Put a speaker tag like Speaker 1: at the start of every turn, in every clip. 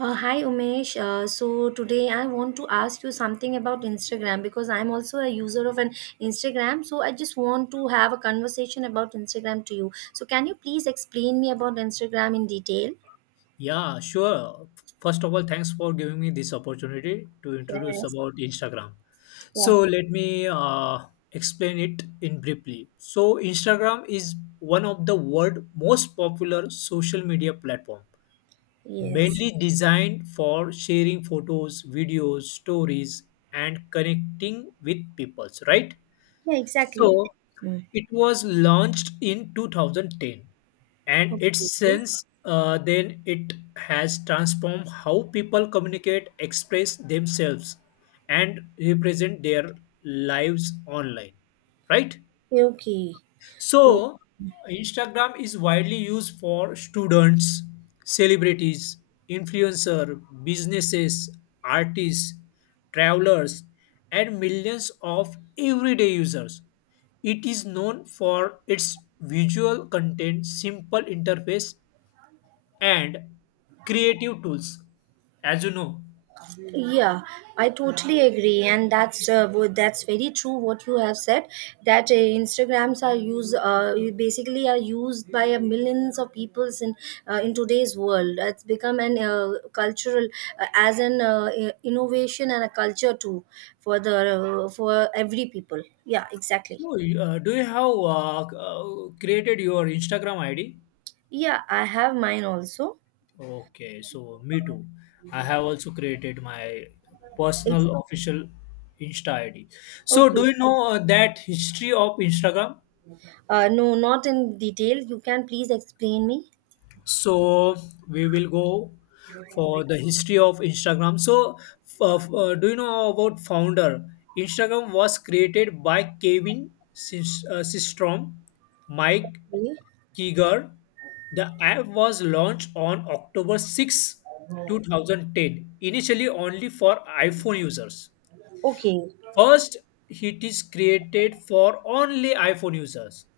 Speaker 1: Hi Umesh. So today I want to ask you something about Instagram because I'm also a user of an Instagram. So I just want to have a conversation about Instagram to you. So can you please explain me about Instagram in detail?
Speaker 2: Yeah, sure. First of all, thanks for giving me this opportunity to introduce
Speaker 1: Yes,
Speaker 2: about Instagram.
Speaker 1: yeah.
Speaker 2: So let me explain it in briefly. So Instagram is one of the world most popular social media platform,
Speaker 1: Yes.
Speaker 2: mainly designed for sharing photos, videos, stories, and connecting with peoples, right?
Speaker 1: Yeah, exactly.
Speaker 2: So
Speaker 1: Mm.
Speaker 2: it was launched in 2010, and it's
Speaker 1: Okay,
Speaker 2: since then it has transformed how people communicate, express themselves, and represent their lives online. Right?
Speaker 1: okay. So
Speaker 2: So, Instagram is widely used for students, celebrities, influencer, businesses, artists, travelers, and millions of everyday users. It is known for its visual content, simple interface, and creative tools, as you know.
Speaker 1: Yeah, I totally agree, and that's very true. What you have said that Instagrams are used you basically are used by millions of peoples in today's world. It's become an cultural as an innovation and a culture too for the for every people. Yeah, exactly.
Speaker 2: So, do you have created your Instagram ID?
Speaker 1: Yeah, I have mine also.
Speaker 2: Okay, so me too. I have also created my
Speaker 1: Ex-
Speaker 2: personal official Insta ID. So,
Speaker 1: Okay.
Speaker 2: do you know that history of Instagram?
Speaker 1: No, not in detail. You can please explain me.
Speaker 2: So, we will go for the history of Instagram. So, do you know about founder? Instagram was created by Kevin Systrom, Mike Kiger. The app was launched on October 6, 2010, initially only for iPhone users.
Speaker 1: Okay.
Speaker 2: First, it is created for only iPhone users.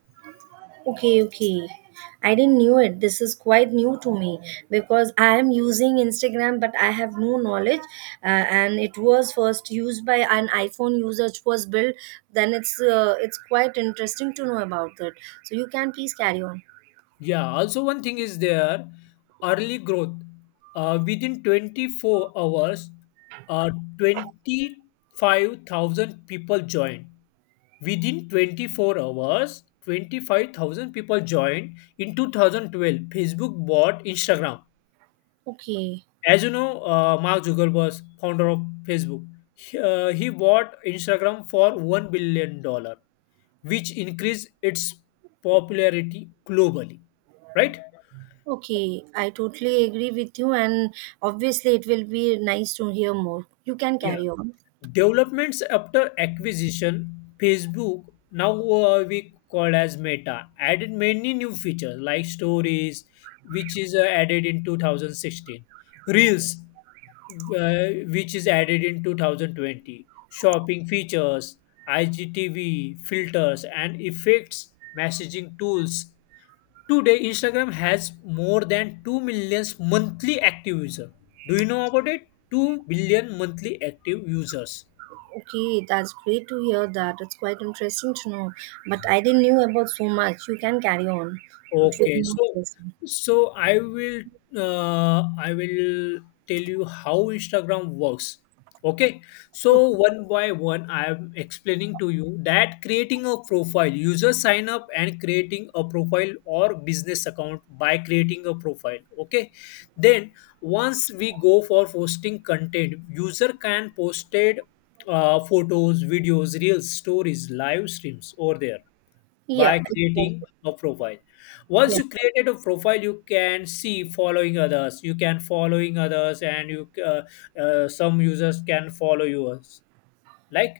Speaker 1: Okay, okay. I didn't knew it. This is quite new to me because I am using Instagram, but I have no knowledge. And it was first used by an iPhone user. It was built. Then it's quite interesting to know about that. So you can please carry on.
Speaker 2: Yeah, also one thing is there early growth. Within 24 hours, uh, 25,000 people joined. Within 24 hours, 25,000 people joined. In 2012, Facebook bought Instagram.
Speaker 1: Okay.
Speaker 2: As you know, Mark Zuckerberg, founder of Facebook, he bought Instagram for 1 billion dollar, which increased its popularity globally. Right?
Speaker 1: Okay, I totally agree with you, and obviously, it will be nice to hear more. You can
Speaker 2: Yeah.
Speaker 1: carry on.
Speaker 2: Developments after acquisition, Facebook, now we call as Meta, added many new features like stories, which is added in 2016, Reels, which is added in 2020, shopping features, IGTV filters and effects, messaging tools. Today, Instagram has more than 2 million monthly active users. Do you know about it? 2 billion monthly active users.
Speaker 1: Okay, that's great to hear that. It's quite interesting to know. But I didn't knew about so much. You can carry on. It will be
Speaker 2: Okay,
Speaker 1: more
Speaker 2: so
Speaker 1: interesting.
Speaker 2: so I will tell you how Instagram works. Okay, so one by one, I am explaining to you that creating a profile, user sign up and creating a profile or business account by creating a profile. Okay, then once we go for posting content, user can posted photos, videos, reels, stories, live streams over there by
Speaker 1: Yeah,
Speaker 2: creating
Speaker 1: exactly.
Speaker 2: a profile. Once
Speaker 1: Yeah.
Speaker 2: you created a profile, you can see following others. You can following others, and you some users can follow yours. Like,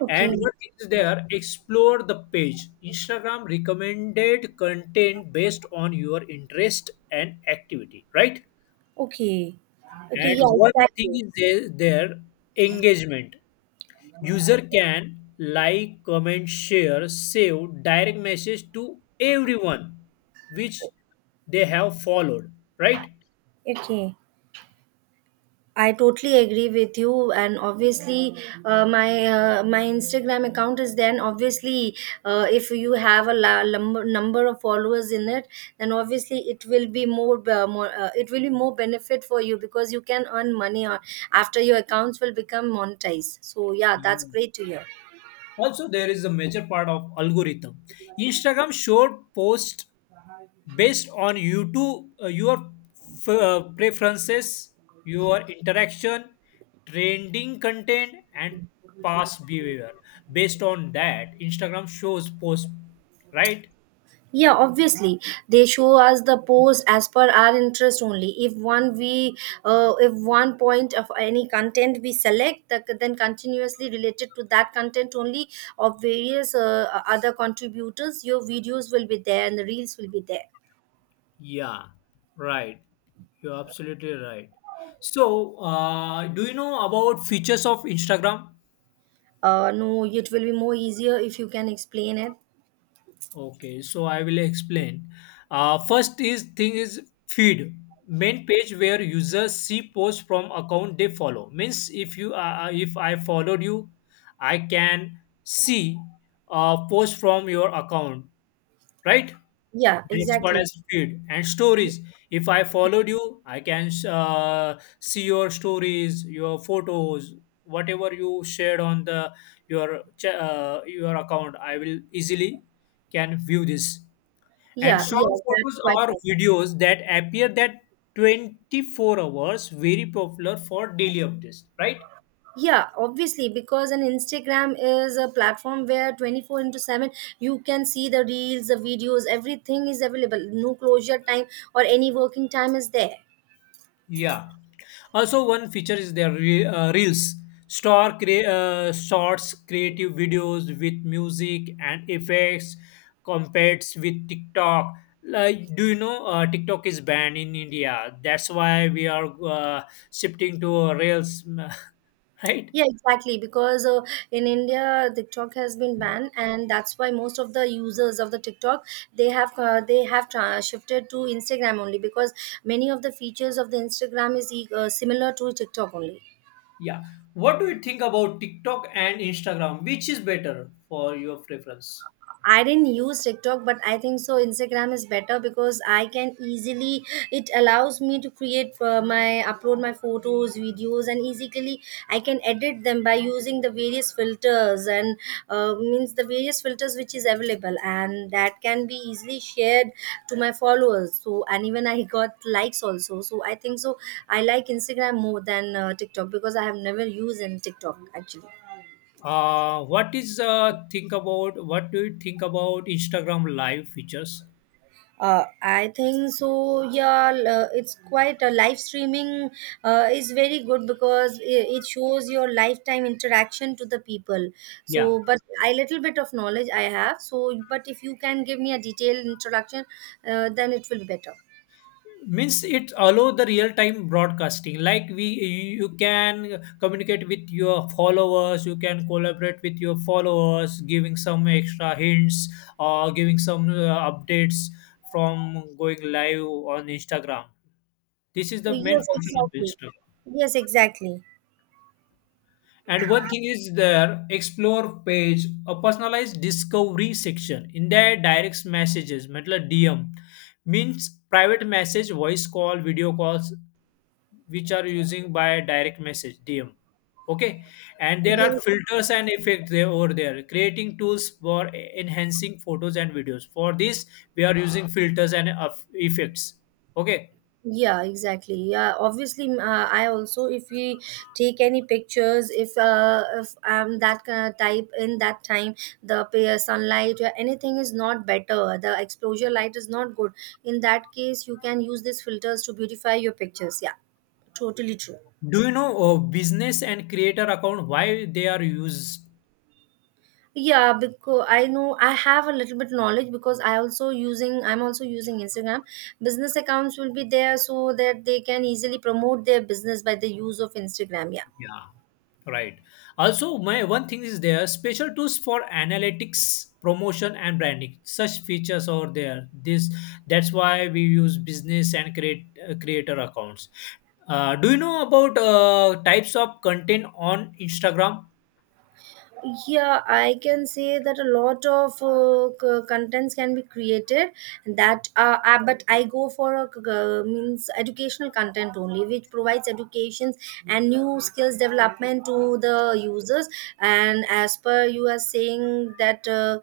Speaker 1: Okay.
Speaker 2: and what is there, explore the page. Instagram recommended content based on your interest and activity, right?
Speaker 1: Okay. Okay.
Speaker 2: And
Speaker 1: Yeah,
Speaker 2: one thing
Speaker 1: exactly.
Speaker 2: is there, there engagement. User can like, comment, share, save, direct message to everyone which they have followed, right?
Speaker 1: Okay. I totally agree with you, and obviously, my Instagram account is then obviously, if you have a number of followers in it, then obviously it will be more, it will be more benefit for you because you can earn money on, after your accounts will become monetized. So yeah, that's
Speaker 2: Yeah.
Speaker 1: great to hear.
Speaker 2: Also, there is a major part of algorithm. Instagram showed posts based on your preferences, your interaction, trending content, and past behavior. Based on that, Instagram shows posts, right?
Speaker 1: Yeah, obviously they show us the post as per our interest only. If one point of any content we select, the, then continuously related to that content only of various other contributors, your videos will be there and the reels will be there.
Speaker 2: Yeah, right. You're absolutely right. So, do you know about features of Instagram?
Speaker 1: No, it will be more easier if you can explain it.
Speaker 2: Okay, so I will explain. First is thing is feed, main page where users see posts from account they follow. Means if you if I followed you, I can see post from your account, right?
Speaker 1: Yeah,
Speaker 2: That's what
Speaker 1: exactly.
Speaker 2: as feed and stories. If I followed you, I can see your stories, your photos, whatever you shared on your account. I will easily can view this. And
Speaker 1: Yeah, yeah,
Speaker 2: short
Speaker 1: that's
Speaker 2: photos
Speaker 1: quite
Speaker 2: or
Speaker 1: possible.
Speaker 2: videos that appear that 24 hours very popular for daily updates, right?
Speaker 1: Yeah, obviously, because an instagram is a platform where 24 into 7 you can see the reels, the videos, everything is available. No closure time or any working time is there.
Speaker 2: Yeah. Also, one feature is their reels, shorts, creative videos with music and effects compared with TikTok. Like, do you know TikTok is banned in India? That's why we are shifting to reels, right?
Speaker 1: Yeah, exactly, because in india tiktok has been banned, and that's why most of the users of the tiktok shifted to instagram only because many of the features of the instagram is similar to tiktok only.
Speaker 2: Yeah. What do you think about TikTok and Instagram? Which is better for your preference?
Speaker 1: I didn't use TikTok, but I think so. Instagram is better because I can easily. It allows me to create my upload my photos, videos, and easily I can edit them by using the various filters and means the various filters which is available, and that can be easily shared to my followers. So and even I got likes also. So I think so. I like Instagram more than TikTok because I have never used in TikTok actually.
Speaker 2: What is think about? What do you think about Instagram live features?
Speaker 1: I think so. It's quite a live streaming is very good because it shows your lifetime interaction to the people.
Speaker 2: Yeah.
Speaker 1: So, but I little bit of knowledge I have. So, but if you can give me a detailed introduction, then it will be better.
Speaker 2: Means it allow the real time broadcasting. Like, we you can communicate with your followers. You can collaborate with your followers, giving some extra hints or giving some updates from going live on Instagram. This is the main
Speaker 1: Yes,
Speaker 2: function of
Speaker 1: exactly.
Speaker 2: Instagram.
Speaker 1: Yes, exactly.
Speaker 2: And one thing is their explore page, a personalized discovery section. In their direct messages, मतलब DM means private message, voice call, video calls, which are using by direct message DM. Okay, and there are
Speaker 1: Yes.
Speaker 2: filters and effects there over there. Creating tools for enhancing photos and videos. For this, we are using filters and effects. Okay,
Speaker 1: Yeah, exactly. Yeah, obviously, I also, if we take any pictures, if I'm that kind of type in that time, the sunlight or anything is not better. The exposure light is not good. In that case, you can use these filters to beautify your pictures. Yeah.
Speaker 2: do you know business and creator account why they are used?
Speaker 1: Yeah, because I know I have a little bit knowledge because I'm also using Instagram. Business accounts will be there so that they can easily promote their business by the use of Instagram. Yeah.
Speaker 2: Yeah. Right. Also, my one thing is there special tools for analytics, promotion, and branding. Such features are there. This That's why we use business and create creator accounts. Do you know about types of content on Instagram?
Speaker 1: Yeah, I can say that a lot of contents can be created that but I go for a c- means educational content only which provides educations and new skills development to the users, and as per you are saying that uh,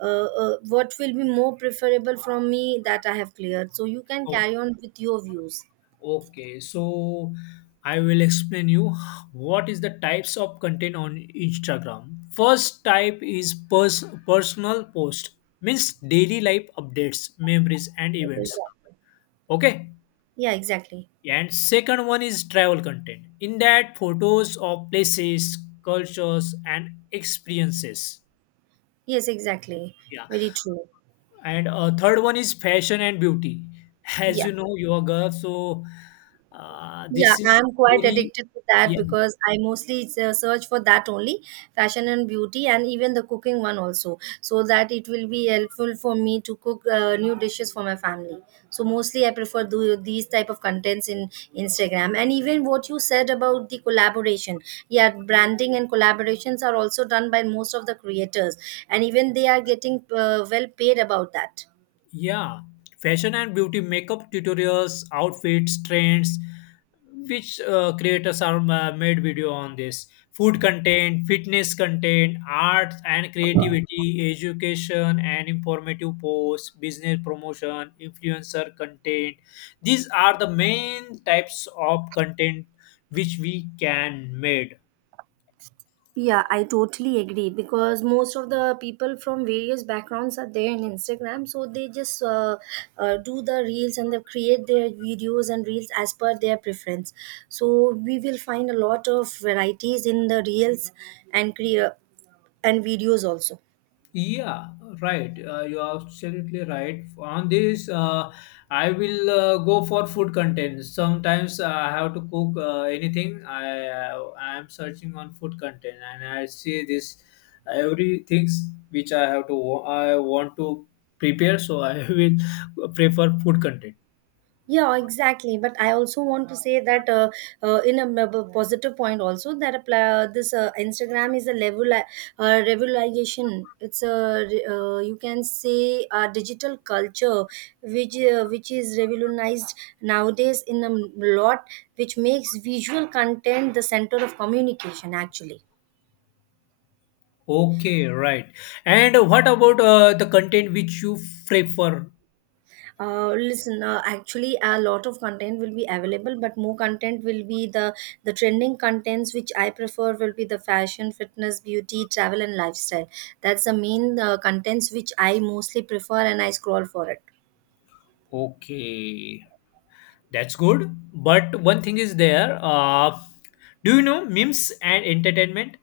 Speaker 1: uh, uh, what will be more preferable from me that I have cleared, so you can
Speaker 2: Oh,
Speaker 1: carry on with your views.
Speaker 2: okay. So I will explain you what is the types of content on Instagram. First type is personal post means daily life updates, memories, and events.
Speaker 1: Exactly.
Speaker 2: Okay.
Speaker 1: Yeah, exactly.
Speaker 2: And second one is travel content. In that, photos of places, cultures, and experiences.
Speaker 1: Yes, exactly.
Speaker 2: Yeah.
Speaker 1: Very true.
Speaker 2: And third one is fashion and beauty. As
Speaker 1: Yeah.
Speaker 2: you know, you are girl, so
Speaker 1: Yeah,
Speaker 2: this is
Speaker 1: I'm quite
Speaker 2: very,
Speaker 1: addicted to that
Speaker 2: yeah.
Speaker 1: because I mostly search for that only, fashion and beauty, and even the cooking one also, so that it will be helpful for me to cook new dishes for my family. So mostly I prefer do these type of contents in Instagram, and even what you said about the collaboration. Yeah, branding and collaborations are also done by most of the creators, and even they are getting well paid about that.
Speaker 2: Yeah, fashion and beauty makeup tutorials, outfits, trends, which creators are made video on this. Food content, fitness content, arts and creativity, education and informative posts, business promotion, influencer content. These are the main types of content which we can made.
Speaker 1: Yeah, I totally agree because most of the people from various backgrounds are there in Instagram, so they just do the reels and they create their videos and reels as per their preference. So we will find a lot of varieties in the reels and crea- and videos also.
Speaker 2: Yeah, right. You are absolutely right. On this, I will go for food content. Sometimes I have to cook anything. I am searching on food content, and I see this every things which I have to I want to prepare. So I will prefer food content.
Speaker 1: Yeah, exactly. But I also want to say that in a positive point also that apply, this Instagram is a level revolution. You can say a digital culture which is revolutionized nowadays in a lot, which makes visual content the center of communication actually.
Speaker 2: Okay, right. And what about the content which you prefer?
Speaker 1: Listen, actually, a lot of content will be available, but more content will be the trending contents which I prefer will be the fashion, fitness, beauty, travel, and lifestyle. That's the main contents which I mostly prefer, and I scroll for it.
Speaker 2: Okay. That's good. But one thing is there. Do you know memes and entertainment?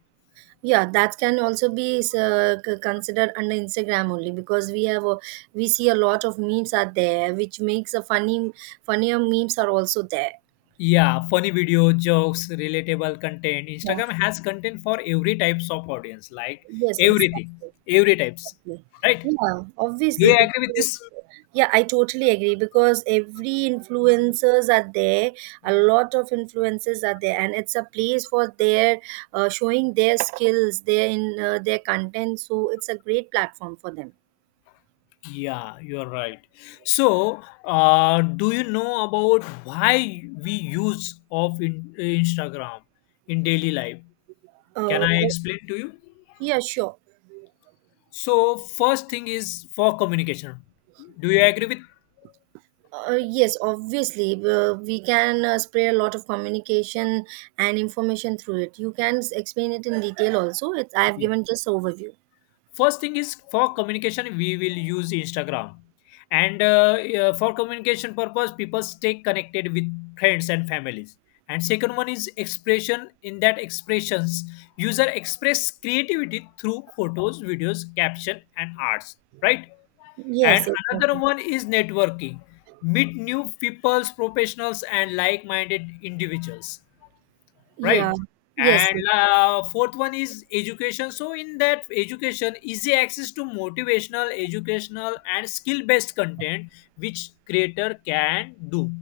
Speaker 1: Yeah, that can also be considered under Instagram only because we see a lot of memes are there, which makes a funny funnier memes are also there.
Speaker 2: Yeah, funny video, jokes, relatable content.
Speaker 1: Yeah.
Speaker 2: Instagram has content for every types of audience, like
Speaker 1: Yes,
Speaker 2: everything,
Speaker 1: exactly.
Speaker 2: every types.
Speaker 1: Exactly.
Speaker 2: Right?
Speaker 1: Yeah,
Speaker 2: Do
Speaker 1: obviously,
Speaker 2: you
Speaker 1: because
Speaker 2: agree with this?
Speaker 1: yeah, I totally agree because every influencers are there, a lot of influencers are there, and it's a place for their showing their skills, their in their content. So it's a great platform for them.
Speaker 2: Yeah, you are right. So, do you know about why we use Instagram in daily life? Can
Speaker 1: Uh,
Speaker 2: I
Speaker 1: o-
Speaker 2: explain to you?
Speaker 1: yeah, sure.
Speaker 2: So first thing is for communication. Do you agree with?
Speaker 1: Yes, obviously, we can spread a lot of communication and information through it. You can explain it in detail also. It's I have
Speaker 2: Yeah.
Speaker 1: given just overview.
Speaker 2: First thing is for communication we will use Instagram, and yeah, for communication purpose people stay connected with friends and families. And second one is expression. In that expressions, user express creativity through photos, videos, caption, and arts. Right.
Speaker 1: Yes,
Speaker 2: And another
Speaker 1: exactly.
Speaker 2: one is networking. Meet new peoples, professionals, and like minded individuals.
Speaker 1: Yeah,
Speaker 2: Right.
Speaker 1: yes,
Speaker 2: And
Speaker 1: yes.
Speaker 2: fourth one is education. So in that education, easy access to motivational, educational, and skill based content which creator can do,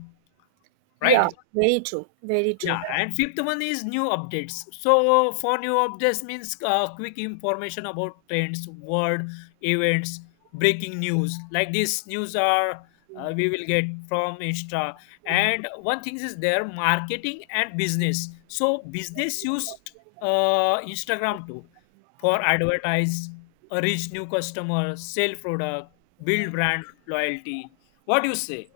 Speaker 1: Yeah,
Speaker 2: right?
Speaker 1: very true, very true.
Speaker 2: Yeah. And fifth one is new updates. So for new updates means quick information about trends, word, events, breaking news. Like this news are we will get from Insta. And one thing is there marketing and business. So business used Instagram too for advertise, reach new customer, sell product, build brand loyalty. What do you say?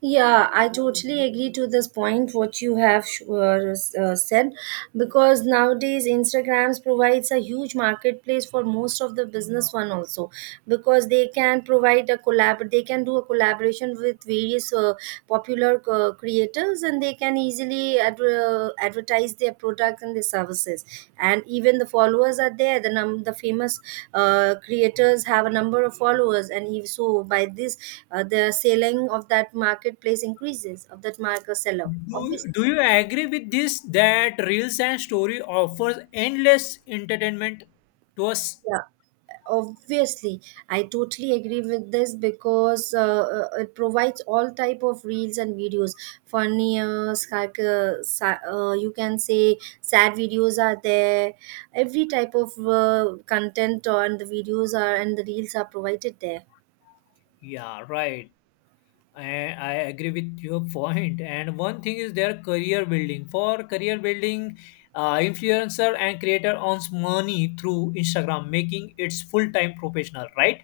Speaker 1: Yeah, I totally agree to this point what you have said because nowadays Instagrams provides a huge marketplace for most of the business one also because they can provide a collab, they can do a collaboration with various popular creators, and they can easily advertise their products and their services, and even the followers are there, the the famous creators have a number of followers, and if so, by this, the selling of that marketplace increases of that market seller
Speaker 2: Do,
Speaker 1: obviously.
Speaker 2: do you agree with this that Reels and Story offers endless entertainment to us?
Speaker 1: Yeah, obviously, I totally agree with this because it provides all type of reels and videos. Funny, you can say sad videos are there. Every type of content on the videos are, and the reels are provided there.
Speaker 2: Yeah, right. I, I agree with your point. And one thing is their career building. For career building, influencer and creator earns money through Instagram, making its full time professional, right?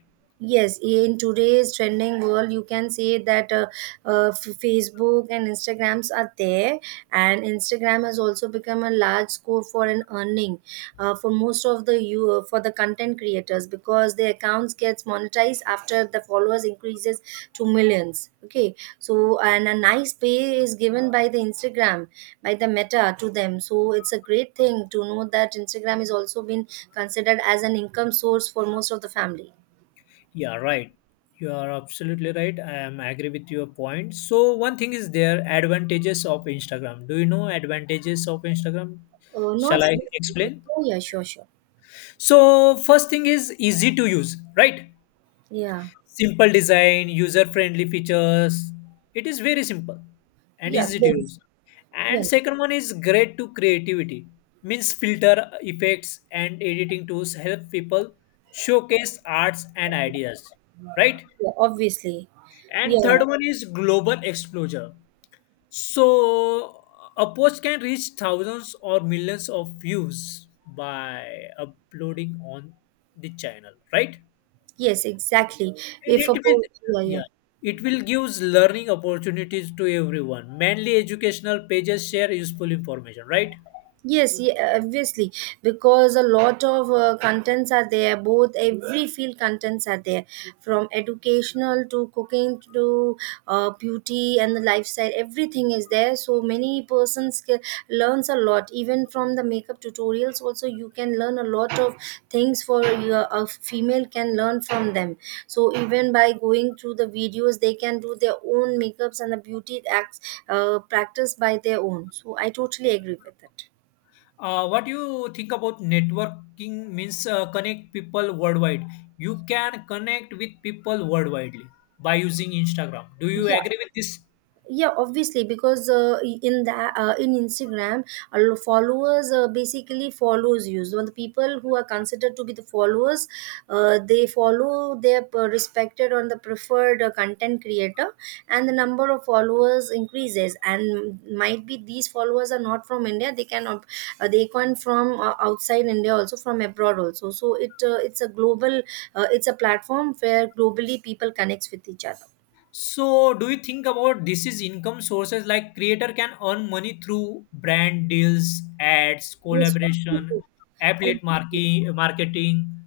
Speaker 1: Yes, in today's trending world you can say that facebook and instagrams are there, and instagram has also become a large scope for an earning for most of the you for the content creators because their accounts gets monetized after the followers increases to millions. Okay, so and a nice pay is given by the instagram, by the meta to them, so it's a great thing to know that instagram is also been considered as an income source for most of the family.
Speaker 2: Yeah, right. You are absolutely right. I am agree with your point. So one thing is there advantages of Instagram. Do you know advantages of Instagram?
Speaker 1: Oh, not
Speaker 2: Shall
Speaker 1: so.
Speaker 2: I explain?
Speaker 1: Oh, yeah, sure, sure.
Speaker 2: So first thing is easy to use, right?
Speaker 1: Yeah,
Speaker 2: Simple design, user friendly features. It is very simple and
Speaker 1: yeah,
Speaker 2: easy to
Speaker 1: please.
Speaker 2: use.
Speaker 1: Yeah,
Speaker 2: And second one is great to creativity. Means filter effects and editing tools help people showcase arts and ideas, right?
Speaker 1: yeah, obviously.
Speaker 2: And
Speaker 1: Yeah,
Speaker 2: third one is global exposure. So a post can reach thousands or millions of views by uploading on the channel, right?
Speaker 1: yes, exactly.
Speaker 2: And
Speaker 1: If a
Speaker 2: it will,
Speaker 1: po- Yeah, yeah.
Speaker 2: yeah, it will gives learning opportunities to everyone. Mainly educational pages share useful information, right?
Speaker 1: Yes, yeah, obviously, because a lot of contents are there. Both every field contents are there, from educational to cooking to beauty and the lifestyle. Everything is there. So many persons learns a lot. Even from the makeup tutorials, also you can learn a lot of things for your a female can learn from them. So even by going through the videos, they can do their own makeups and the beauty acts practice by their own. So I totally agree with it.
Speaker 2: What do you think about networking means connect people worldwide? You can connect with people worldwide by using Instagram. Do you
Speaker 1: Yeah,
Speaker 2: agree with this?
Speaker 1: yeah, obviously, because in that in Instagram, a followers basically follows you. So the people who are considered to be the followers, they follow their respected or the preferred content creator, and the number of followers increases. And might be these followers are not from India; they come from outside India, also from abroad, also. So it's a it's a platform where globally people connects with each other.
Speaker 2: So, do you think about this is income sources like creator can earn money through brand deals, ads,
Speaker 1: Yes,
Speaker 2: collaboration,
Speaker 1: obviously.
Speaker 2: affiliate
Speaker 1: Obviously.
Speaker 2: marketing?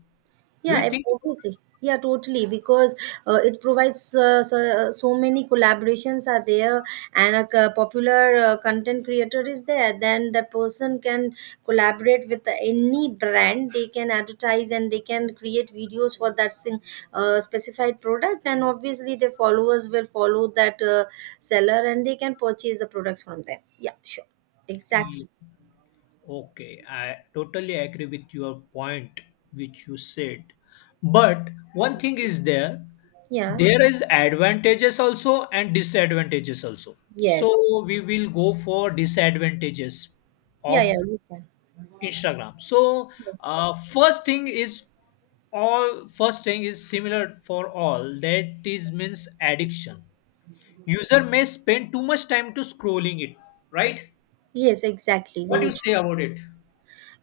Speaker 2: Do
Speaker 1: Yeah,
Speaker 2: you think?
Speaker 1: obviously. Yeah, totally. Because it provides so many collaborations are there, and a popular content creator is there. Then that person can collaborate with any brand. They can advertise and they can create videos for that specified product. And obviously, their followers will follow that seller, and they can purchase the products from them. Yeah, sure, exactly.
Speaker 2: Yeah, okay, I totally agree with your point which you said. But one thing is there,
Speaker 1: Yeah.
Speaker 2: there is advantages also and disadvantages also.
Speaker 1: Yes.
Speaker 2: So we will go for disadvantages
Speaker 1: Yeah. Yeah.
Speaker 2: of
Speaker 1: You can.
Speaker 2: Instagram. So uh, first thing is first thing is similar for all that is means addiction. User may spend too much time to scrolling it, right?
Speaker 1: Yes, exactly.
Speaker 2: What do
Speaker 1: Very
Speaker 2: you
Speaker 1: true.
Speaker 2: say about it?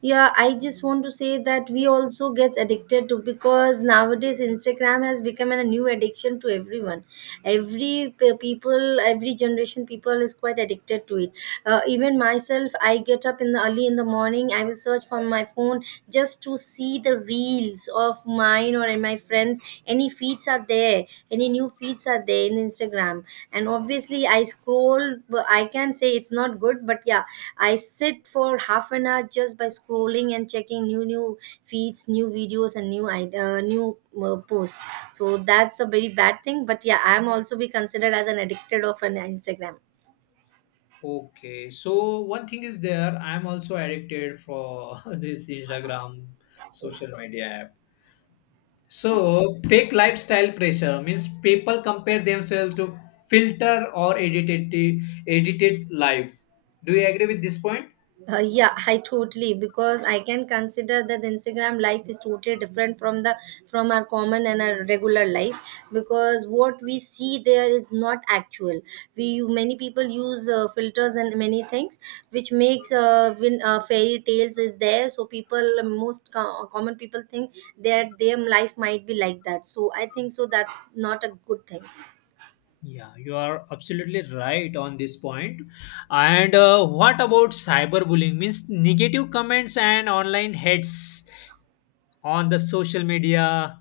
Speaker 1: Yeah, I just want to say that we also gets addicted to because nowadays Instagram has become a new addiction to everyone. Every people, every generation people is quite addicted to it. Even myself, I get up in the early in the morning. I will search from my phone just to see the reels of mine or my friends, any feeds are there, any new feeds are there in Instagram, and obviously I scroll. But I can say it's not good, but yeah, I sit for half an hour just by scrolling and checking new feeds, new videos, and new posts. So that's a very bad thing, but yeah, I'm also be considered as an addicted of an Instagram.
Speaker 2: Okay, so one thing is there. I'm also addicted for this Instagram social media app. So fake lifestyle pressure means people compare themselves to filter or edited lives. Do you agree with this point?
Speaker 1: Yeah, I totally, because I can consider that Instagram life is totally different from the from our common and our regular life, because what we see there is not actual. We, many people use filters and many things which makes when fairy tales is there. So people, most common people think that their life might be like that. So I think so that's not a good thing.
Speaker 2: Yeah, you are absolutely right on this point. And what about cyberbullying? Means negative comments and online hits on the social media,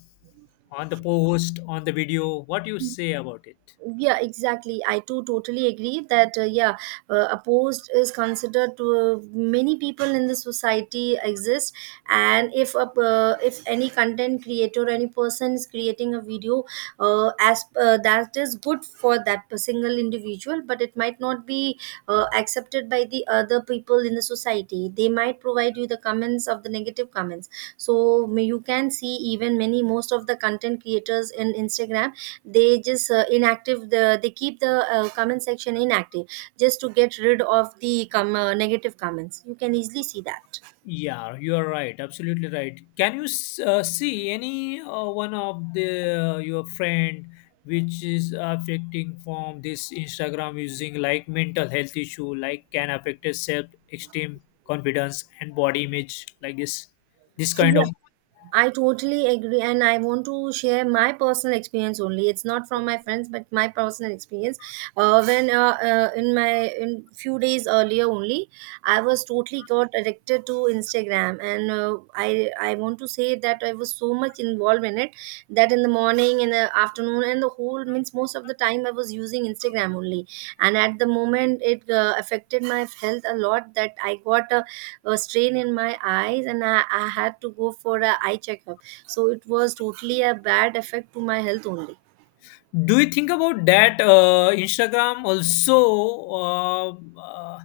Speaker 2: on the post, on the video. What do you say about it?
Speaker 1: Yeah, exactly, I too totally agree that yeah, opposed is considered to many people in the society exist. And if a if any content creator, any person is creating a video, as that is good for that single individual, but it might not be accepted by the other people in the society. They might provide you the comments of the negative comments. So you can see, even many, most of the content creators in Instagram, they just inactive the they keep the comment section inactive, just to get rid of the negative comments. You can easily see that.
Speaker 2: Yeah, you are right. Absolutely right. Can you see any one of the your friend which is affecting from this Instagram using, like, mental health issue, like can affect his self esteem, confidence, and body image, like this kind
Speaker 1: Yeah,
Speaker 2: of.
Speaker 1: I totally agree, and I want to share my personal experience only. It's not from my friends, but my personal experience. When in my in few days earlier only, I was totally got addicted to Instagram, and I want to say that I was so much involved in it, that in the morning, in the afternoon, and the whole, means most of the time I was using Instagram only. And at the moment, it affected my health a lot, that I got a strain in my eyes, and I had to go for a eye checkup. So it was totally a bad effect to my health only.
Speaker 2: Do you think about that? Instagram also uh,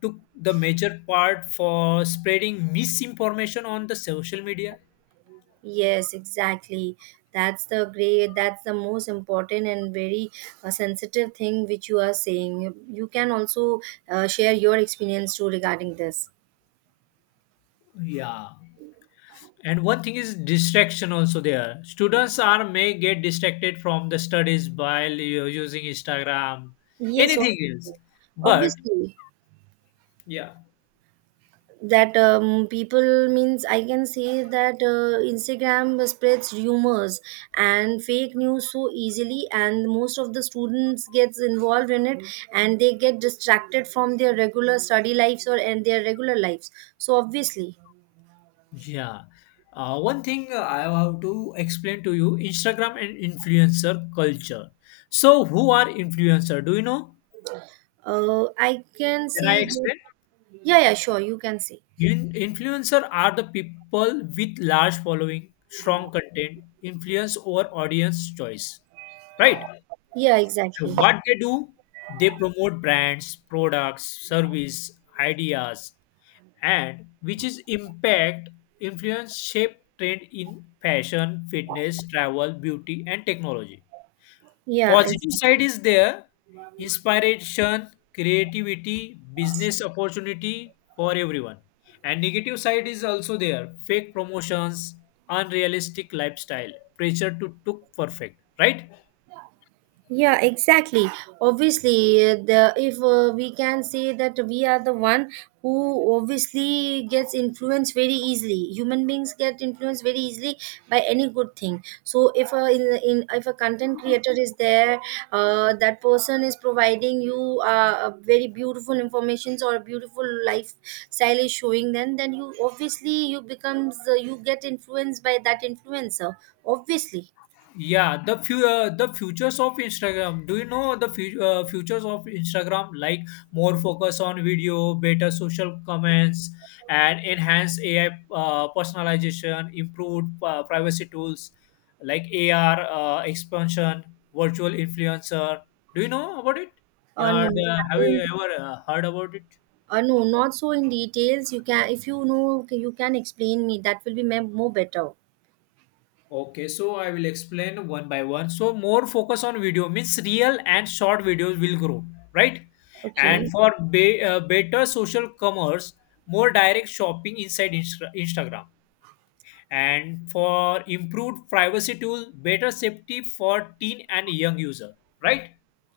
Speaker 2: took the major part for spreading misinformation on the social media.
Speaker 1: Yes, exactly. That's the most important and very sensitive thing which you are saying. You can also share your experience too regarding this.
Speaker 2: Yeah. And one thing is distraction also there. Students are may get distracted from the studies by using Instagram,
Speaker 1: Yes,
Speaker 2: anything
Speaker 1: obviously.
Speaker 2: else. But
Speaker 1: Obviously,
Speaker 2: yeah.
Speaker 1: that people, means I can say that Instagram spreads rumors and fake news so easily, and most of the students gets involved in it, and they get distracted from their regular study lives or and their regular lives. So obviously,
Speaker 2: Yeah, one thing I have to explain to you: Instagram and influencer culture. So, who are influencer? Do you know?
Speaker 1: I can
Speaker 2: Can I
Speaker 1: say that.
Speaker 2: explain?
Speaker 1: Yeah, yeah, sure, you can say.
Speaker 2: Influencer are the people with large following, strong content, influence over audience choice, right?
Speaker 1: Yeah, exactly.
Speaker 2: What they do, they promote brands, products, service, ideas, and which is impact, influence, shape trend in fashion, fitness, travel, beauty, and technology.
Speaker 1: Yeah,
Speaker 2: Positive
Speaker 1: exactly.
Speaker 2: side is there: inspiration, creativity, business opportunity for everyone. And negative side is also there: fake promotions, unrealistic lifestyle, pressure to look perfect, right?
Speaker 1: Yeah, exactly, obviously. The if We can say that we are the one who obviously gets influenced very easily. Human beings get influenced very easily by any good thing. So if a in if a content creator is there, that person is providing you a very beautiful informations or a beautiful lifestyle is showing, then you obviously, you get influenced by that influencer, obviously.
Speaker 2: Yeah, the the futures of Instagram. Do you know the futures of Instagram? Like more focus on video, better social comments, and enhanced AI personalization, improved privacy tools, like AR expansion, virtual influencer. Do you know about it? Yeah,
Speaker 1: No.
Speaker 2: have you ever heard about it?
Speaker 1: No, not so in details. You can, if you know, okay, you can explain me. That will be more better.
Speaker 2: Okay, so I will explain one by one. So more focus on video means real and short videos will grow, right? And
Speaker 1: Okay.
Speaker 2: for better social commerce, more direct shopping inside Instagram. And for improved privacy tool, better safety for teen and young user, right?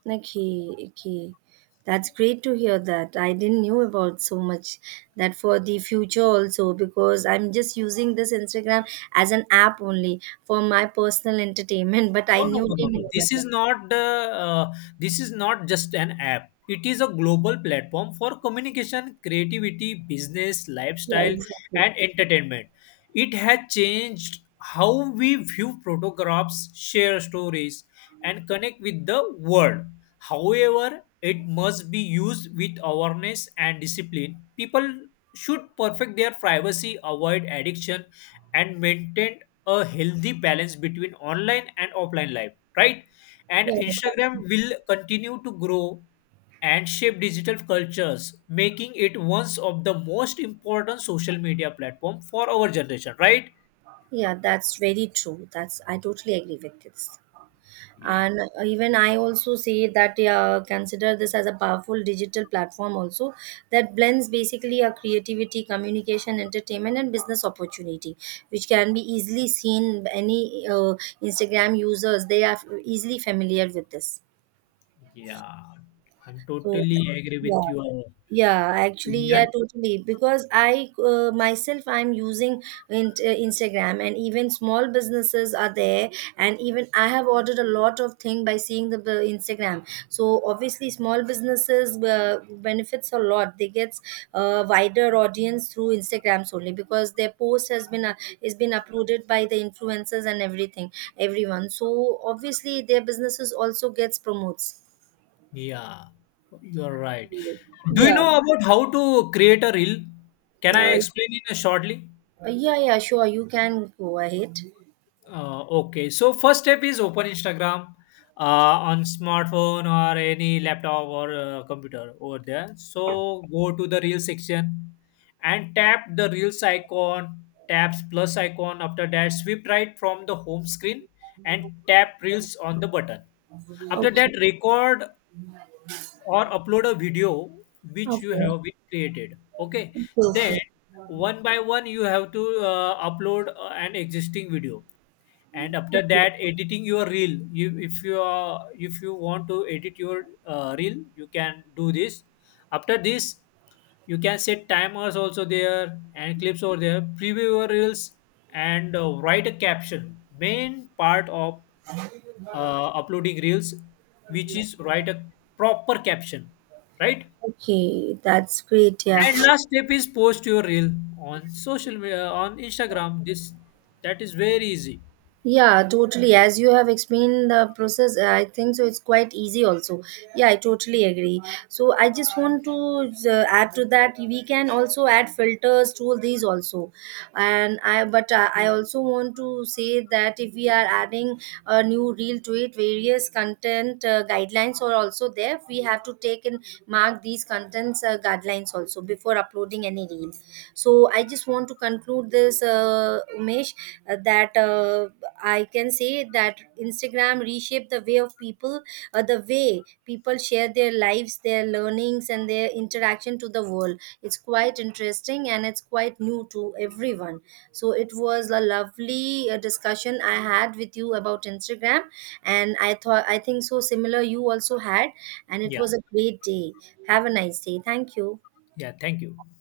Speaker 1: Okay, okay. That's great to hear that. I didn't knew about so much that for the future also, because I'm just using this Instagram as an app only for my personal entertainment, but I
Speaker 2: No, no,
Speaker 1: knew
Speaker 2: no, no,
Speaker 1: didn't
Speaker 2: no.
Speaker 1: know
Speaker 2: This is
Speaker 1: better.
Speaker 2: not the. This is not just an app. It is a global platform for communication, creativity, business,
Speaker 1: Yeah,
Speaker 2: lifestyle,
Speaker 1: exactly.
Speaker 2: and entertainment. It has changed how we view photographs, share stories, and connect with the world. However, it must be used with awareness and discipline. People should perfect their privacy, avoid addiction, and maintain a healthy balance between online and offline life, right? And
Speaker 1: Yeah,
Speaker 2: Instagram
Speaker 1: exactly.
Speaker 2: will continue to grow and shape digital cultures, making it one of the most important social media platform for our generation, right?
Speaker 1: Yeah, that's very true. That's, I totally agree with this.
Speaker 2: Yeah,
Speaker 1: And even I also say that consider this as a powerful digital platform also, that blends basically a creativity, communication, entertainment, and business opportunity, which can be easily seen. Any Instagram users, they are easily familiar with this.
Speaker 2: yeah. I'm
Speaker 1: So,
Speaker 2: totally agree
Speaker 1: yeah.
Speaker 2: with your
Speaker 1: Yeah, actually,
Speaker 2: opinion.
Speaker 1: yeah, totally. Because I myself, I'm using in, uh, Instagram, and even small businesses are there. And even I have ordered a lot of thing by seeing the Instagram. So obviously, small businesses benefits a lot. They gets a wider audience through Instagram solely, because their post has been is been uploaded by the influencers and everything, everyone. So obviously, their businesses also gets promotes.
Speaker 2: Yeah, you are right. Do you
Speaker 1: Yeah.
Speaker 2: know about how to create a reel? Can I
Speaker 1: Uh,
Speaker 2: explain it shortly?
Speaker 1: uh, yeah, yeah, sure. You can go ahead.
Speaker 2: Okay, so first step is open Instagram on smartphone or any laptop or computer over there. So go to the reel section and tap the reels icon, taps plus icon. After that, swipe right from the home screen and tap reels on the button. After
Speaker 1: Okay,
Speaker 2: that, record or upload a video which
Speaker 1: okay,
Speaker 2: you
Speaker 1: okay,
Speaker 2: have been created. Okay, then
Speaker 1: okay,
Speaker 2: one by one you have to upload an existing video, and after
Speaker 1: okay.
Speaker 2: that editing your reel, you if you want to edit your reel, you can do this. After this, you can set timers also there and clips over there, preview your reels and write a caption. Main part of uploading reels, which is write a proper caption, right?
Speaker 1: Okay, that's great. Yeah.
Speaker 2: And last step is post your reel on social media, on Instagram. This, that is very easy.
Speaker 1: Yeah, totally. As you have explained the process, I think so. It's quite easy, also. Yeah, I totally agree. So, I just want to add to that. We can also add filters to these also, and I. But I also want to say that if we are adding a new reel to it, various content guidelines are also there. We have to take and mark these contents guidelines also before uploading any reel. So, I just want to conclude this, Umesh, that I can say that Instagram reshaped the way of people, the way people share their lives, their learnings, and their interaction to the world. It's quite interesting and it's quite new to everyone. So it was a lovely discussion I had with you about Instagram, and I think so similar you also had, and it
Speaker 2: Yeah,
Speaker 1: was a great day. Have a nice day. Thank you.
Speaker 2: yeah, thank you.